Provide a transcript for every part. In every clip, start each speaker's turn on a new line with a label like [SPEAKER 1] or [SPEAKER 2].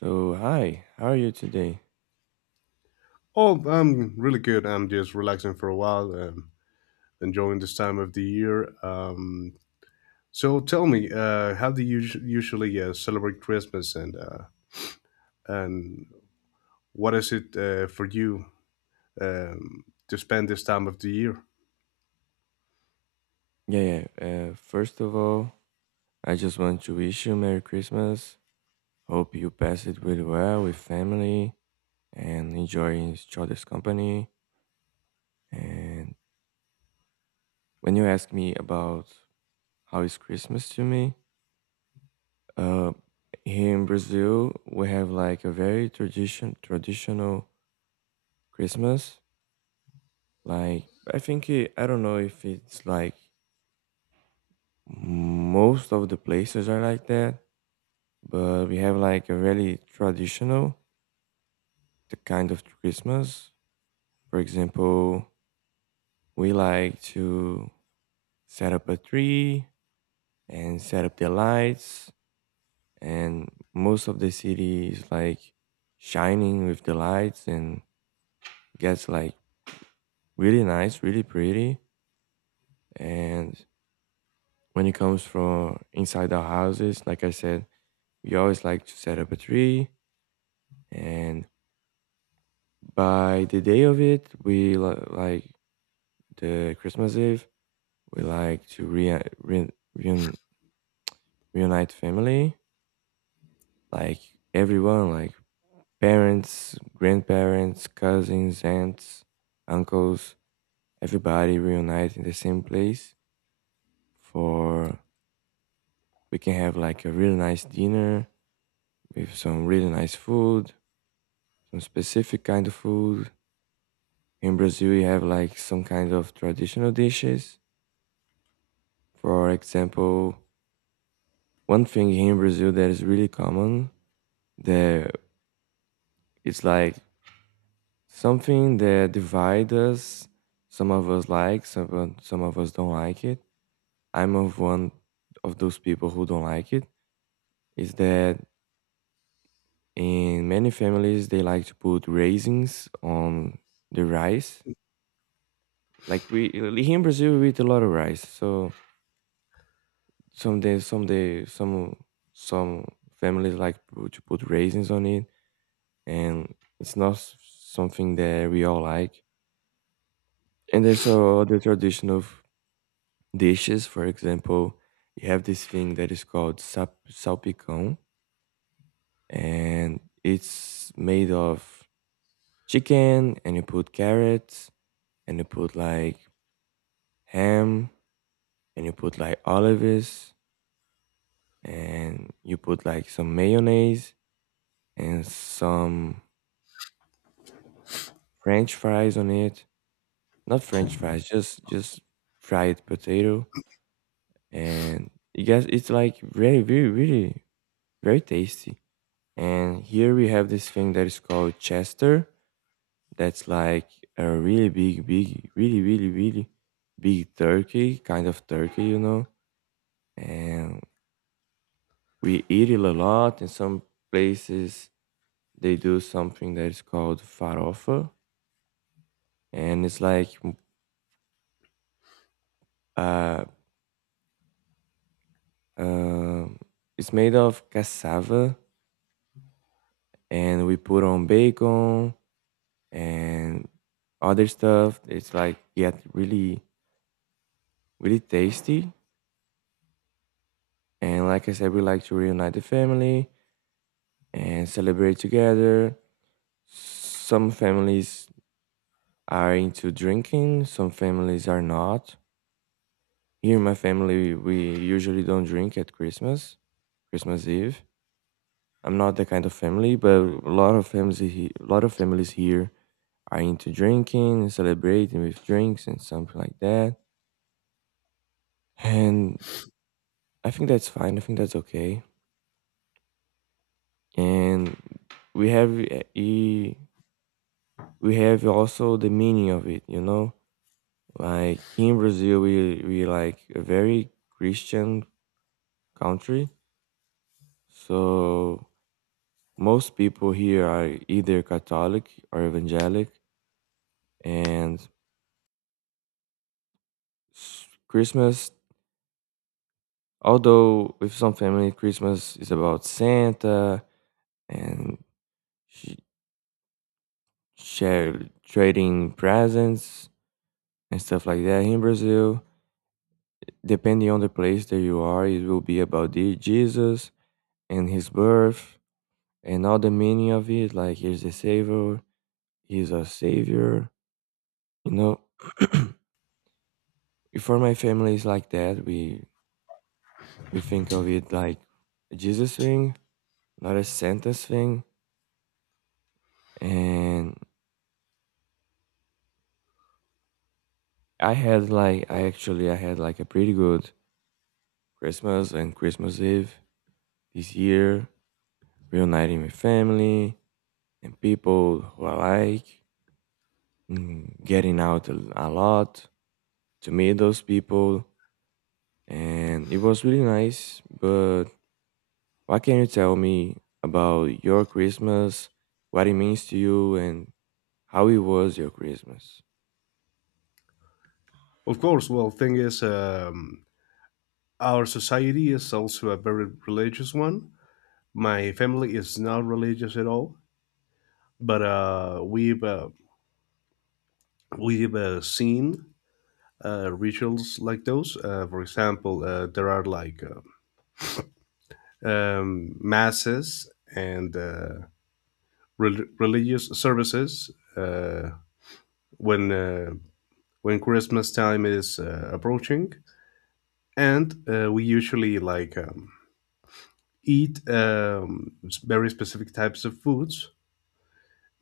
[SPEAKER 1] So, hi, how are you today?
[SPEAKER 2] Oh, I'm really good. I'm just relaxing for a while, enjoying this time of the year. So tell me, how do you usually celebrate Christmas, and what is it for you to spend this time of the year?
[SPEAKER 1] Yeah, yeah. First of all, I just want to wish you Merry Christmas. Hope you pass it really well with family and enjoy each other's company. And when you ask me about how is Christmas to me, uh, here in Brazil, we have like a very traditional Christmas. Like, I don't know if it's like most of the places are like that, but we have like a really traditional the kind of Christmas. For example, we like to set up a tree and set up the lights, and most of the city is like shining with the lights and gets like really nice, really pretty. And when it comes from inside our houses, like I said, we always like to set up a tree, and by the day of it, like the Christmas Eve, we like to reun- reunite family, like everyone, like parents, grandparents, cousins, aunts, uncles, everybody reunite in the same place for we can have like a really nice dinner with some really nice food, some specific kind of food. In Brazil, we have like some kind of traditional dishes. For example, one thing here in Brazil that is really common, that it's like something that divides us. Some of us don't like it. I'm of one of those people who don't like it. Is that in many families they like to put raisins on the rice. Like we here in Brazil we eat a lot of rice. So some days some day some families like to put raisins on it, and it's not s- something that we all like. And there's the tradition of dishes. For example, you have this thing that is called salpicón, and it's made of chicken, and you put carrots, and you put like ham, and you put like olives, and you put like some mayonnaise and some French fries on it. Not French fries, just fried potato, and you guys, it's like very, very, really very tasty. And here we have this thing that is called Chester. That's like a really big, really, really, really big turkey, kind of turkey, you know. And we eat it a lot. In some places, they do something that is called farofa. And it's like, uh, um it's made of cassava. And we put on bacon and other stuff. It's like, yeah, really, really tasty. And like I said, we like to reunite the family and celebrate together. Some families are into drinking, some families are not. Here in my family, we usually don't drink at Christmas, Christmas Eve. I'm not that kind of family, but a lot of a lot of families here are into drinking and celebrating with drinks and something like that. And I think that's fine. I think that's okay. And we have we have also the meaning of it, you know? Like here in Brazil we like a very Christian country. So most people here are either Catholic or evangelic, and Christmas, although with some family Christmas is about Santa and sh- share, trading presents and stuff like that here in Brazil. Depending on the place that you are, it will be about the Jesus and his birth and all the meaning of it. Like he's the savior, he's a savior. You know, for my family it's like that. We think of it like a Jesus thing, not a sentence thing. And I had like a pretty good Christmas and Christmas Eve this year, reuniting with family and people who I like, getting out a lot to meet those people, and it was really nice. But what can you tell me about your Christmas, what it means to you, and how it was your Christmas?
[SPEAKER 2] Of course. Well, thing is, our society is also a very religious one. My family is not religious at all, but we've seen rituals like those. For example, there are like masses and religious services uh, when uh, when Christmas time is approaching, and we usually like eat very specific types of foods.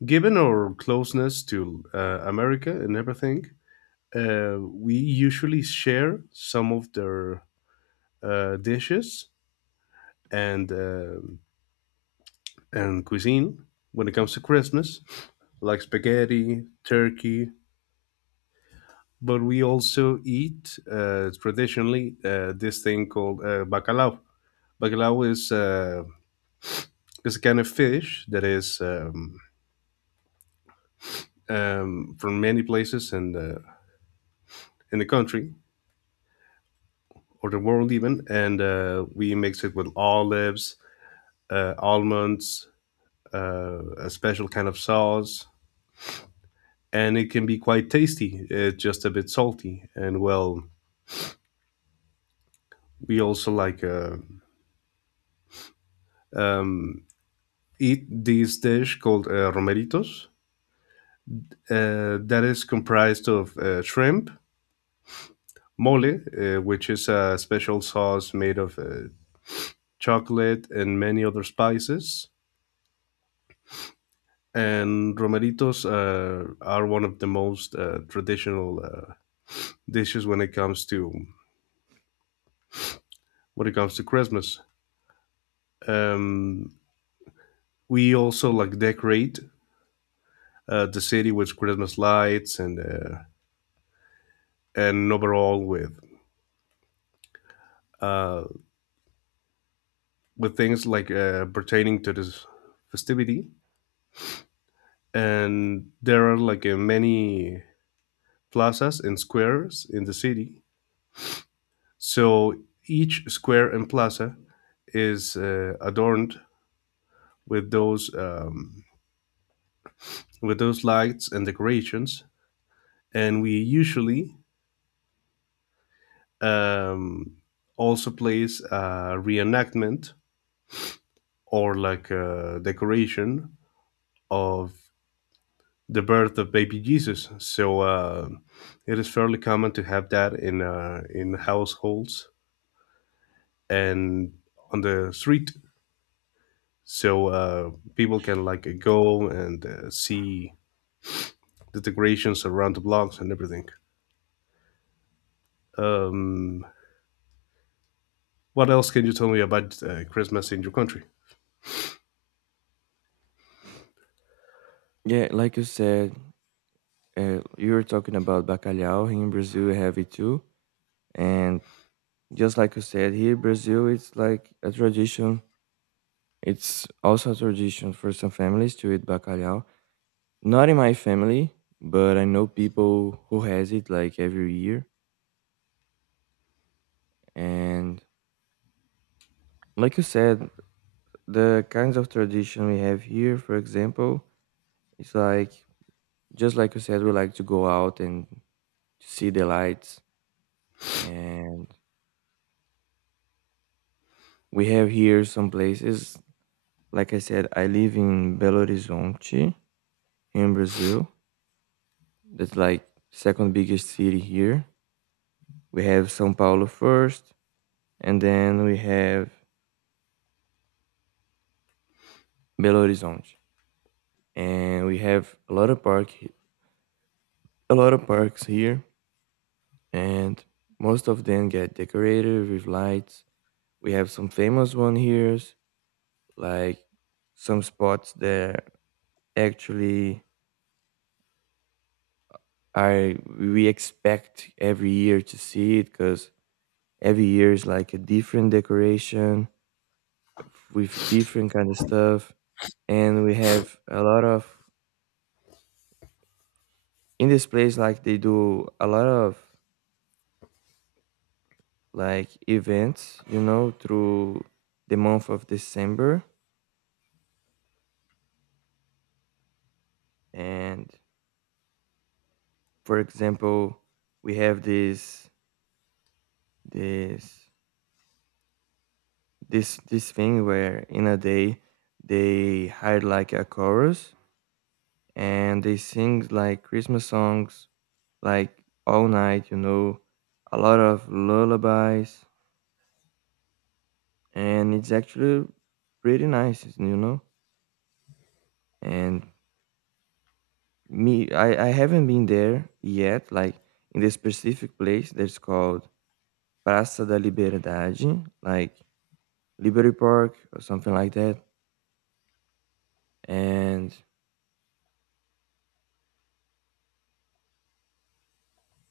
[SPEAKER 2] Given our closeness to America and everything, we usually share some of their dishes and um and cuisine when it comes to Christmas, like spaghetti, turkey, but we also eat traditionally this thing called bacalao. Bacalao is a kind of fish that is from many places in the country or the world even, and we mix it with olives, almonds, a special kind of sauce, and it can be quite tasty. It's just a bit salty, and well, we also like um, eat this dish called romeritos. That is comprised of shrimp, mole, which is a special sauce made of chocolate and many other spices. And romeritos are one of the most traditional dishes when it comes to Christmas. Um, we also like decorate the city with Christmas lights and overall uh, with things like pertaining to this festivity. And there are like many plazas and squares in the city. So each square and plaza is adorned with those um, with those lights and decorations. And we usually um, also place a reenactment or like a decoration of the birth of baby Jesus. So it is fairly common to have that in households and on the street, so people can like go and see the decorations around the blocks and everything. Um, what else can you tell me about Christmas in your country?
[SPEAKER 1] Yeah, like you said, you were talking about bacalhau. Here in Brazil, we have it too. And just like you said, here in Brazil, it's like a tradition. It's also a tradition for some families to eat bacalhau. Not in my family, but I know people who has it like every year. And like you said, the kinds of tradition we have here, for example, it's like just like you said, we like to go out and to see the lights. And we have here some places, like I said, I live in Belo Horizonte in Brazil. That's like second biggest city here. We have São Paulo first, and then we have Belo Horizonte. And we have a lot of a lot of parks here, and most of them get decorated with lights. We have some famous one here, like some spots that actually are we expect every year to see it because every year is like a different decoration with different kind of stuff, and we have a lot of in this place like they do a lot of like events, you know, through the month of December. And for example, we have this this thing where in a day they hired like a chorus, and they sing like Christmas songs like all night, you know, a lot of lullabies, and it's actually pretty nice, you know. And me, I haven't been there yet, like in the specific place that's called Praça da Liberdade, like Liberty Park or something like that, and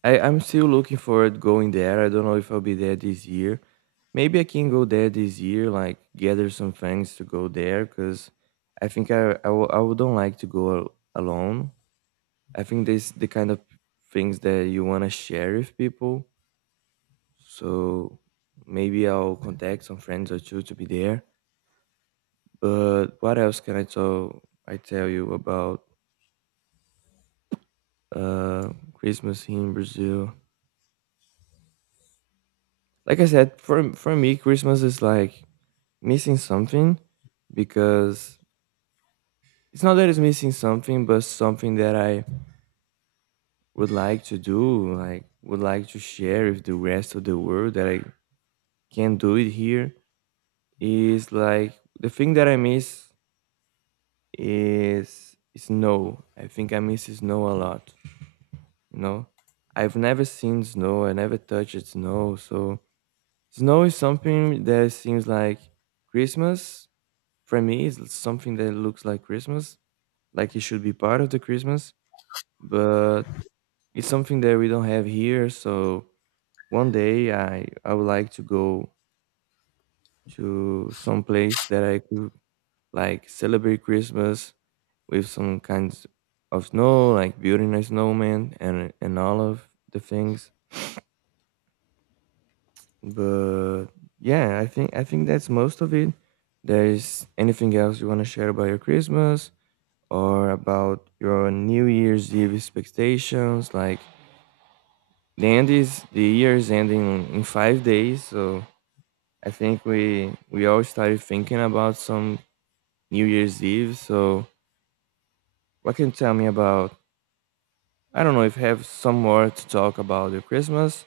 [SPEAKER 1] I'm still looking forward going there. I don't know if I'll be there this year. Maybe I can go there this year, like gather some friends to go there, because I think I, wo- I would don't like to go alone. I think this the kind of things that you want to share with people. So maybe I'll contact some friends or two to be there. But what else can I tell you about uh, Christmas here in Brazil? Like I said, for me, Christmas is like missing something because it's not that it's missing something, but something that I would like to do, like would like to share with the rest of the world that I can't do it here is like the thing that I miss is snow. I think I miss snow a lot. You know, I've never seen snow. I never touched snow. So snow is something that seems like Christmas. For me, it's something that looks like Christmas, like it should be part of the Christmas, but it's something that we don't have here. So one day, I would like to go to some place that I could like celebrate Christmas with some kinds of snow, like building a snowman and all of the things. But yeah, I think that's most of it. There's anything else you want to share about your Christmas or about your New Year's Eve expectations? Like the end is the year is ending in 5 days, so I think we all started thinking about some New Year's Eve. So what can you tell me about? I don't know if you have some more to talk about your Christmas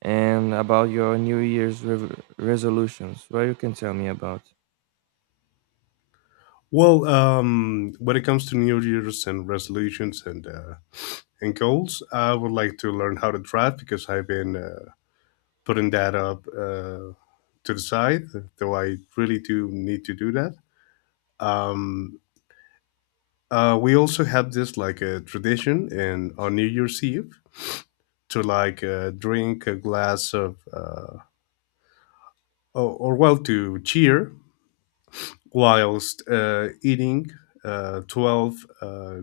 [SPEAKER 1] and about your New Year's resolutions. What you can tell me about?
[SPEAKER 2] Well, when it comes to New Year's and resolutions and goals, I would like to learn how to drive because I've been putting that up to the side, though I really do need to do that. Um, we also have this like a tradition in on New Year's Eve to like drink a glass of or well to cheer whilst eating 12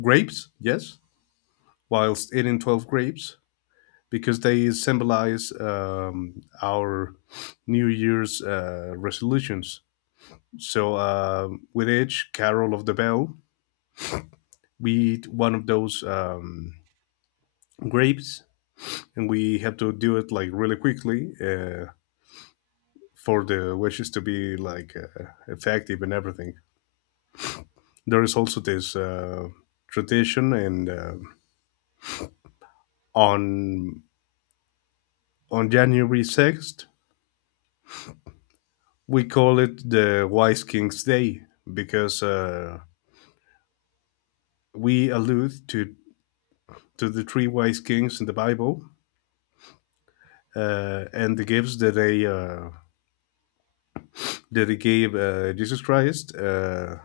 [SPEAKER 2] grapes. Yes, whilst eating 12 grapes because they symbolize our New Year's resolutions. So with each carol of the bell, we eat one of those grapes, and we have to do it like really quickly for the wishes to be like effective and everything. There is also this tradition, and uh, on on January 6th we call it the Wise King's Day because uh, we allude to the three wise kings in the Bible, and the gifts that they gave Jesus Christ,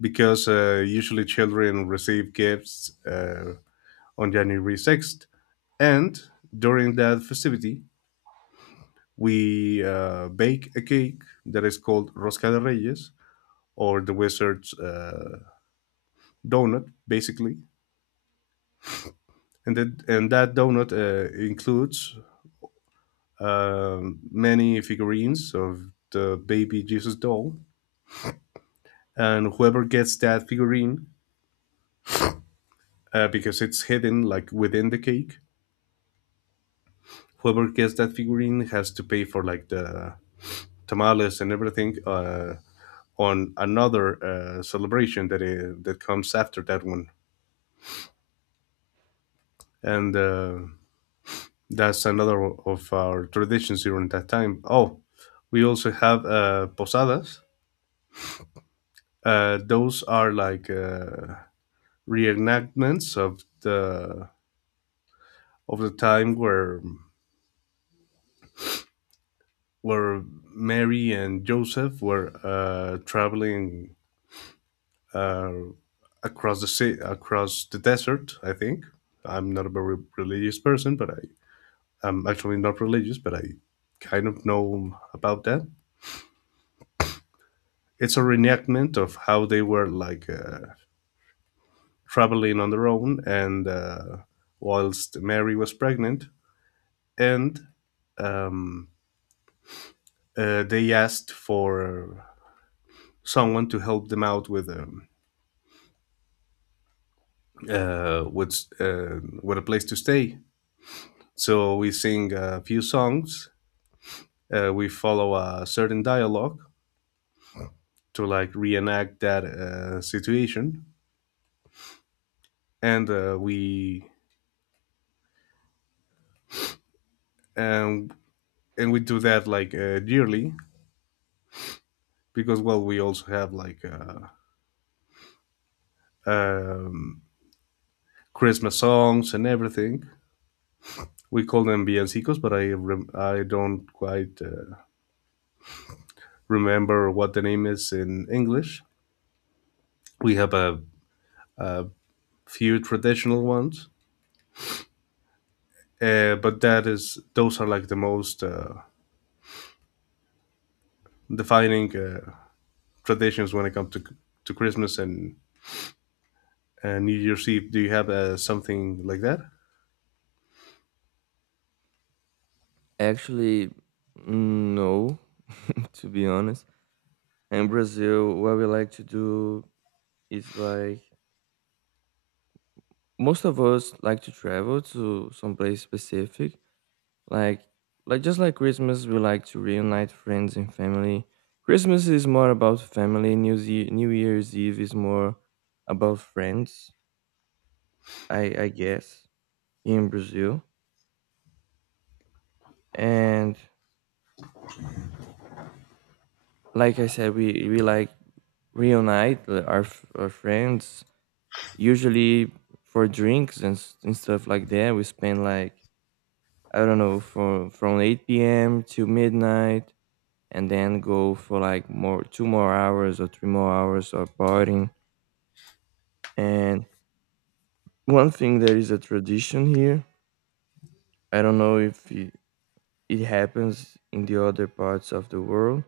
[SPEAKER 2] because usually children receive gifts on January 6th. And during that festivity, we bake a cake that is called Rosca de Reyes or the Wizard's Donut, basically. And that donut includes many figurines of the baby Jesus doll. And whoever gets that figurine, because it's hidden like within the cake, whoever gets that figurine has to pay for like the tamales and everything on another celebration that comes after that one, and that's another of our traditions during that time. Oh, we also have posadas. Those are like reenactments of the time where Mary and Joseph were traveling. Uh, Across the sea, across the desert. I think I'm not a very religious person, but I am actually not religious, but I kind of know about that. It's a reenactment of how they were like traveling on their own, and whilst Mary was pregnant, and um, they asked for someone to help them out with with a place to stay. So we sing a few songs, we follow a certain dialogue to like reenact that situation, and we and and we do that like yearly, because well we also have like um, Christmas songs and everything. We call them villancicos, but I don't quite remember what the name is in English. We have a few traditional ones. But that is those are like the most defining traditions when it comes to Christmas and New Year's Eve. Do you have something like that?
[SPEAKER 1] Actually, no. To be honest, in Brazil, what we like to do is like most of us like to travel to some place specific, like like just like Christmas we like to reunite friends and family. Christmas is more about family, New Year's Eve is more about friends, I guess, in Brazil. And like I said, we like reunite our our friends, usually for drinks and stuff like that. We spend like I don't know from 8 p.m. to midnight, and then go for like more two more hours or three more hours of partying. And one thing, there is a tradition here. I don't know if it, it happens in the other parts of the world,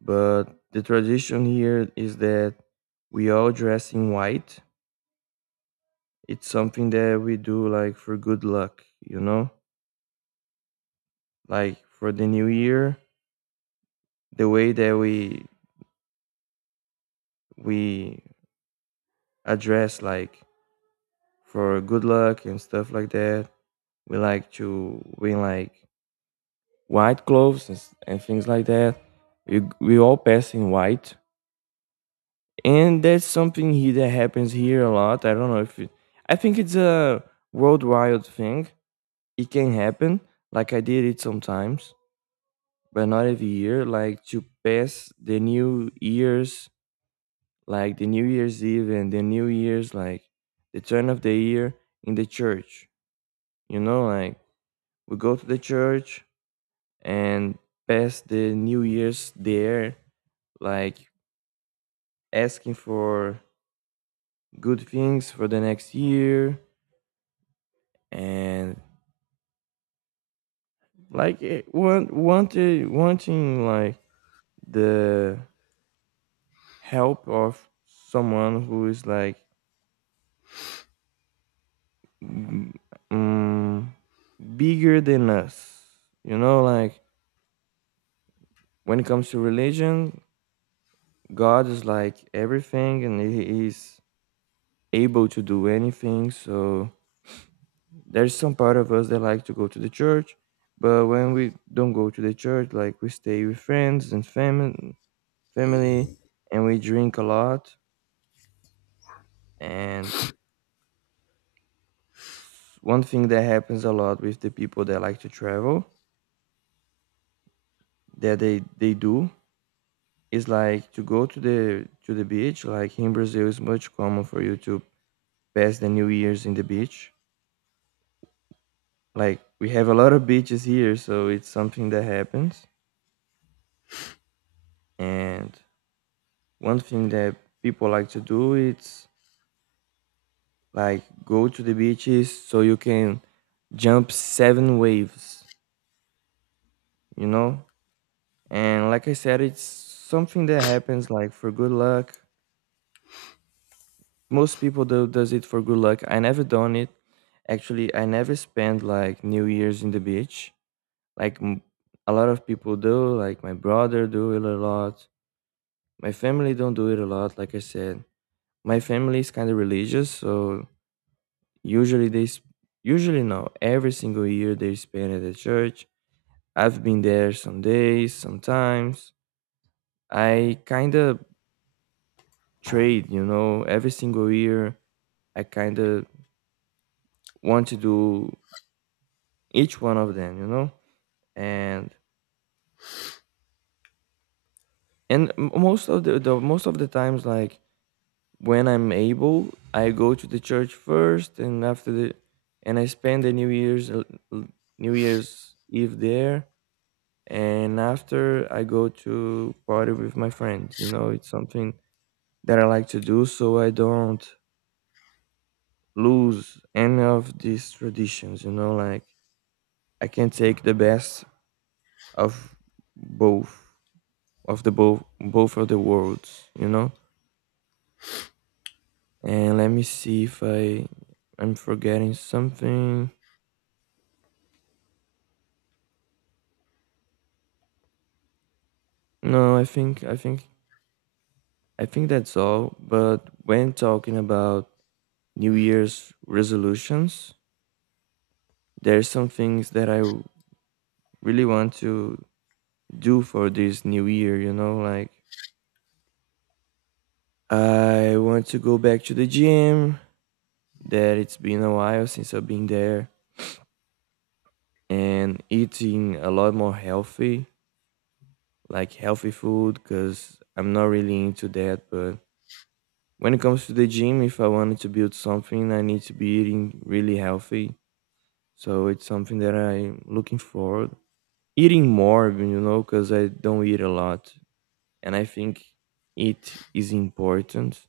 [SPEAKER 1] but the tradition here is that we all dress in white. It's something that we do like for good luck, you know? Like for the new year, the way that we address like for good luck and stuff like that. We like to wear like white clothes and things like that. We all pass in white, and that's something here that happens here a lot. I don't know if it, I think it's a worldwide thing. It can happen. Like I did it sometimes, but not every year. Like to pass the New Year's, like the New Year's Eve and the New Year's, like the turn of the year in the church. You know, like we go to the church, and pass the New Year's there, like asking for good things for the next year, and like wanting like the help of someone who is like mm, um, bigger than us. You know, like when it comes to religion, God is like everything, and He is able to do anything. So there's some part of us that like to go to the church, but when we don't go to the church, like we stay with friends and family, and we drink a lot. And One thing that happens a lot with the people that like to travel, that they do, is like to go to the beach. Like in Brazil, it's much common for you to pass the New Year's in the beach. Like we have a lot of beaches here, so it's something that happens and one thing that people like to do is like go to the beaches so you can jump seven waves, you know? And like I said, it's something that happens like for good luck. Most people do does it for good luck. I never done it. Actually, I never spent like New Year's in the beach. Like m- a lot of people do, like my brother do it a lot. My family don't do it a lot, like I said. My family is kind of religious, so Usually they s- usually no, every single year they spend at the church. I've been there some days, sometimes. I kind of trade, you know, every single year I kind of want to do each one of them, you know? And and most of the times like when I'm able, I go to the church first and after the and I spend the New Year's New Year's Eve there and after I go to party with my friends. You know, it's something that I like to do so I don't lose any of these traditions. You know, like I can take the best of both both of the worlds. You know, and let me see if I'm forgetting something. No, I think I think that's all. But when talking about New Year's resolutions, there's some things that I really want to do for this new year, you know, like I want to go back to the gym that it's been a while since I've been there and eating a lot more healthy, like healthy food cuz I'm not really into that, but when it comes to the gym, if I wanted to build something, I need to be eating really healthy. So it's something that I'm looking forward. Eating more, you know, cuz I don't eat a lot and I think it is important.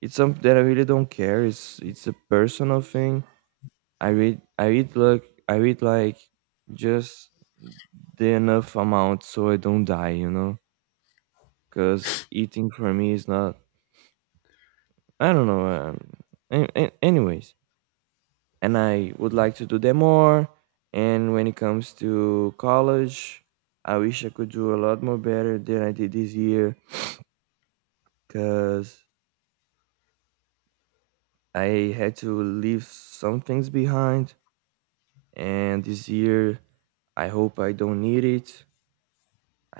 [SPEAKER 1] It's something that I really don't care. It's a personal thing. I eat like just the enough amount so I don't die. You know, because eating for me is not. I don't know. Anyways, and I would like to do them more. And when it comes to college, I wish I could do a lot more better than I did this year because I had to leave some things behind and this year I hope I don't need it.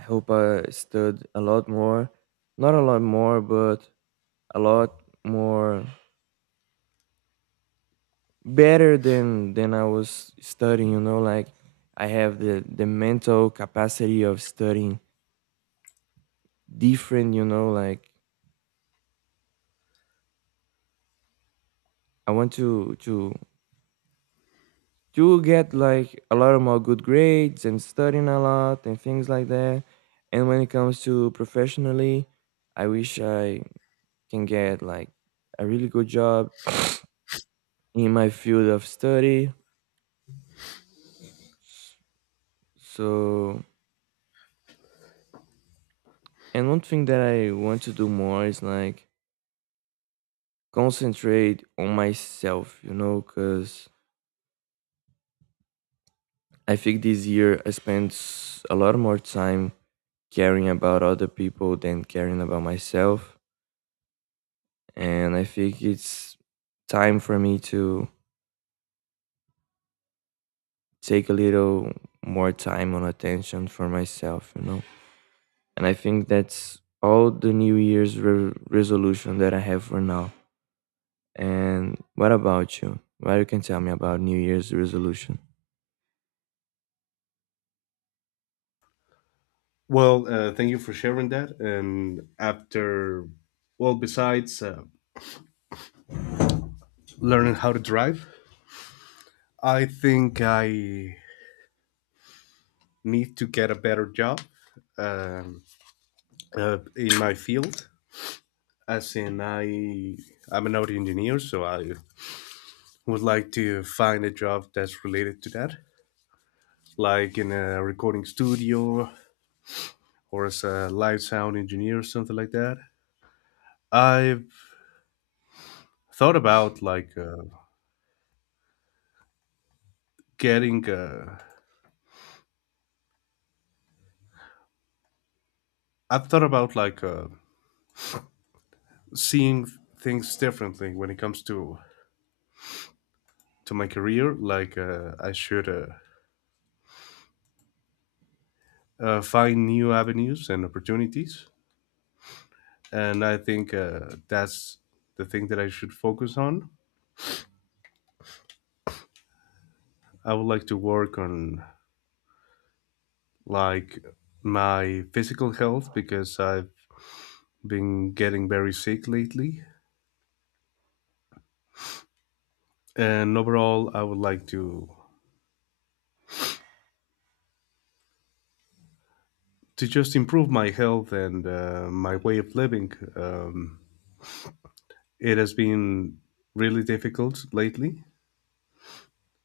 [SPEAKER 1] I hope I stud a lot more, not a lot more but a lot more better than I was studying, you know, like I have the mental capacity of studying different, you know, like I want to get like a lot of more good grades and studying a lot and things like that. And when it comes to professionally, I wish I can get like a really good job in my field of study. So, and one thing that I want to do more is like concentrate on myself, you know, because I think this year I a lot more time caring about other people than caring about myself. And I think it's time for me to take a little more time on attention for myself, you know. And I think that's all the resolution that I have for now. And what about you? What you can tell me about New Year's resolution?
[SPEAKER 2] Well, thank you for sharing that. And after, well, besides learning how to drive, I think I need to get a better job um, in my field. As in, I'm an audio engineer, so I would like to find a job that's related to that, like in a recording studio or as a live sound engineer or something like that. I've thought about like getting. I've thought about like seeing things differently when it comes to my career. Like I should find new avenues and opportunities, and I think that's the thing that I should focus on. I would like to work on like my physical health because I've been getting very sick lately. And overall, I would like to just improve my health and my way of living. It has been really difficult lately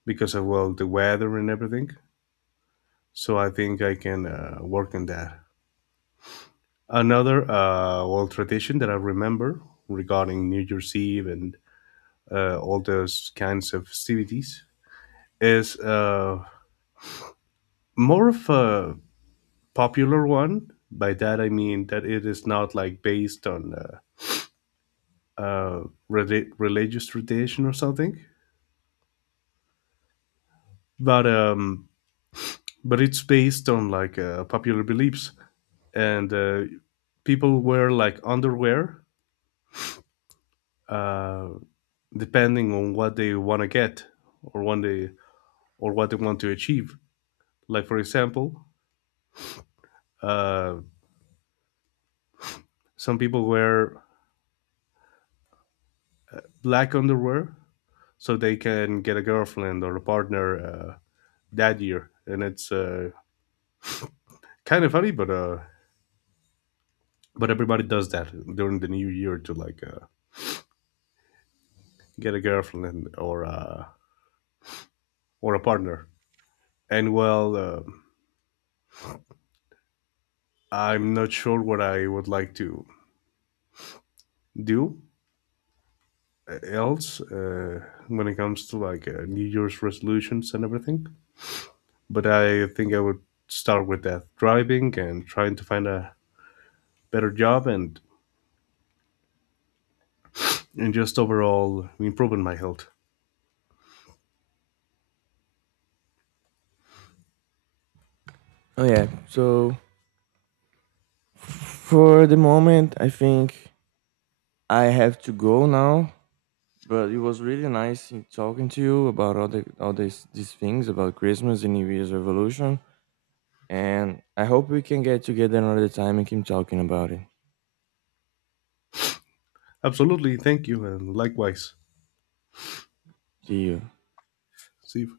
[SPEAKER 2] because of well the weather and everything. So I think I can work on that. Another old tradition that I remember regarding New Year's Eve and all those kinds of festivities is more of a popular one. By that I mean that it is not like based on uh, religious tradition or something. But um, but it's based on like popular beliefs, and people wear like underwear uh, depending on what they want to get or when they or what they want to achieve. Like for example, uh, some people wear black underwear so they can get a girlfriend or a partner that year, and it's kind of funny, but everybody does that during the new year to like get a girlfriend or or a partner. And well, I'm not sure what I would like to do else when it comes to like New Year's resolutions and everything. But I think I would start with that driving and trying to find a better job and just overall improving my health.
[SPEAKER 1] Oh yeah. So for the moment, I think I have to go now. But it was really nice in talking to you about all these things about Christmas and New Year's revolution. And I hope we can get together another time and keep talking about it.
[SPEAKER 2] Absolutely, thank you, and likewise,
[SPEAKER 1] See you.
[SPEAKER 2] Steve.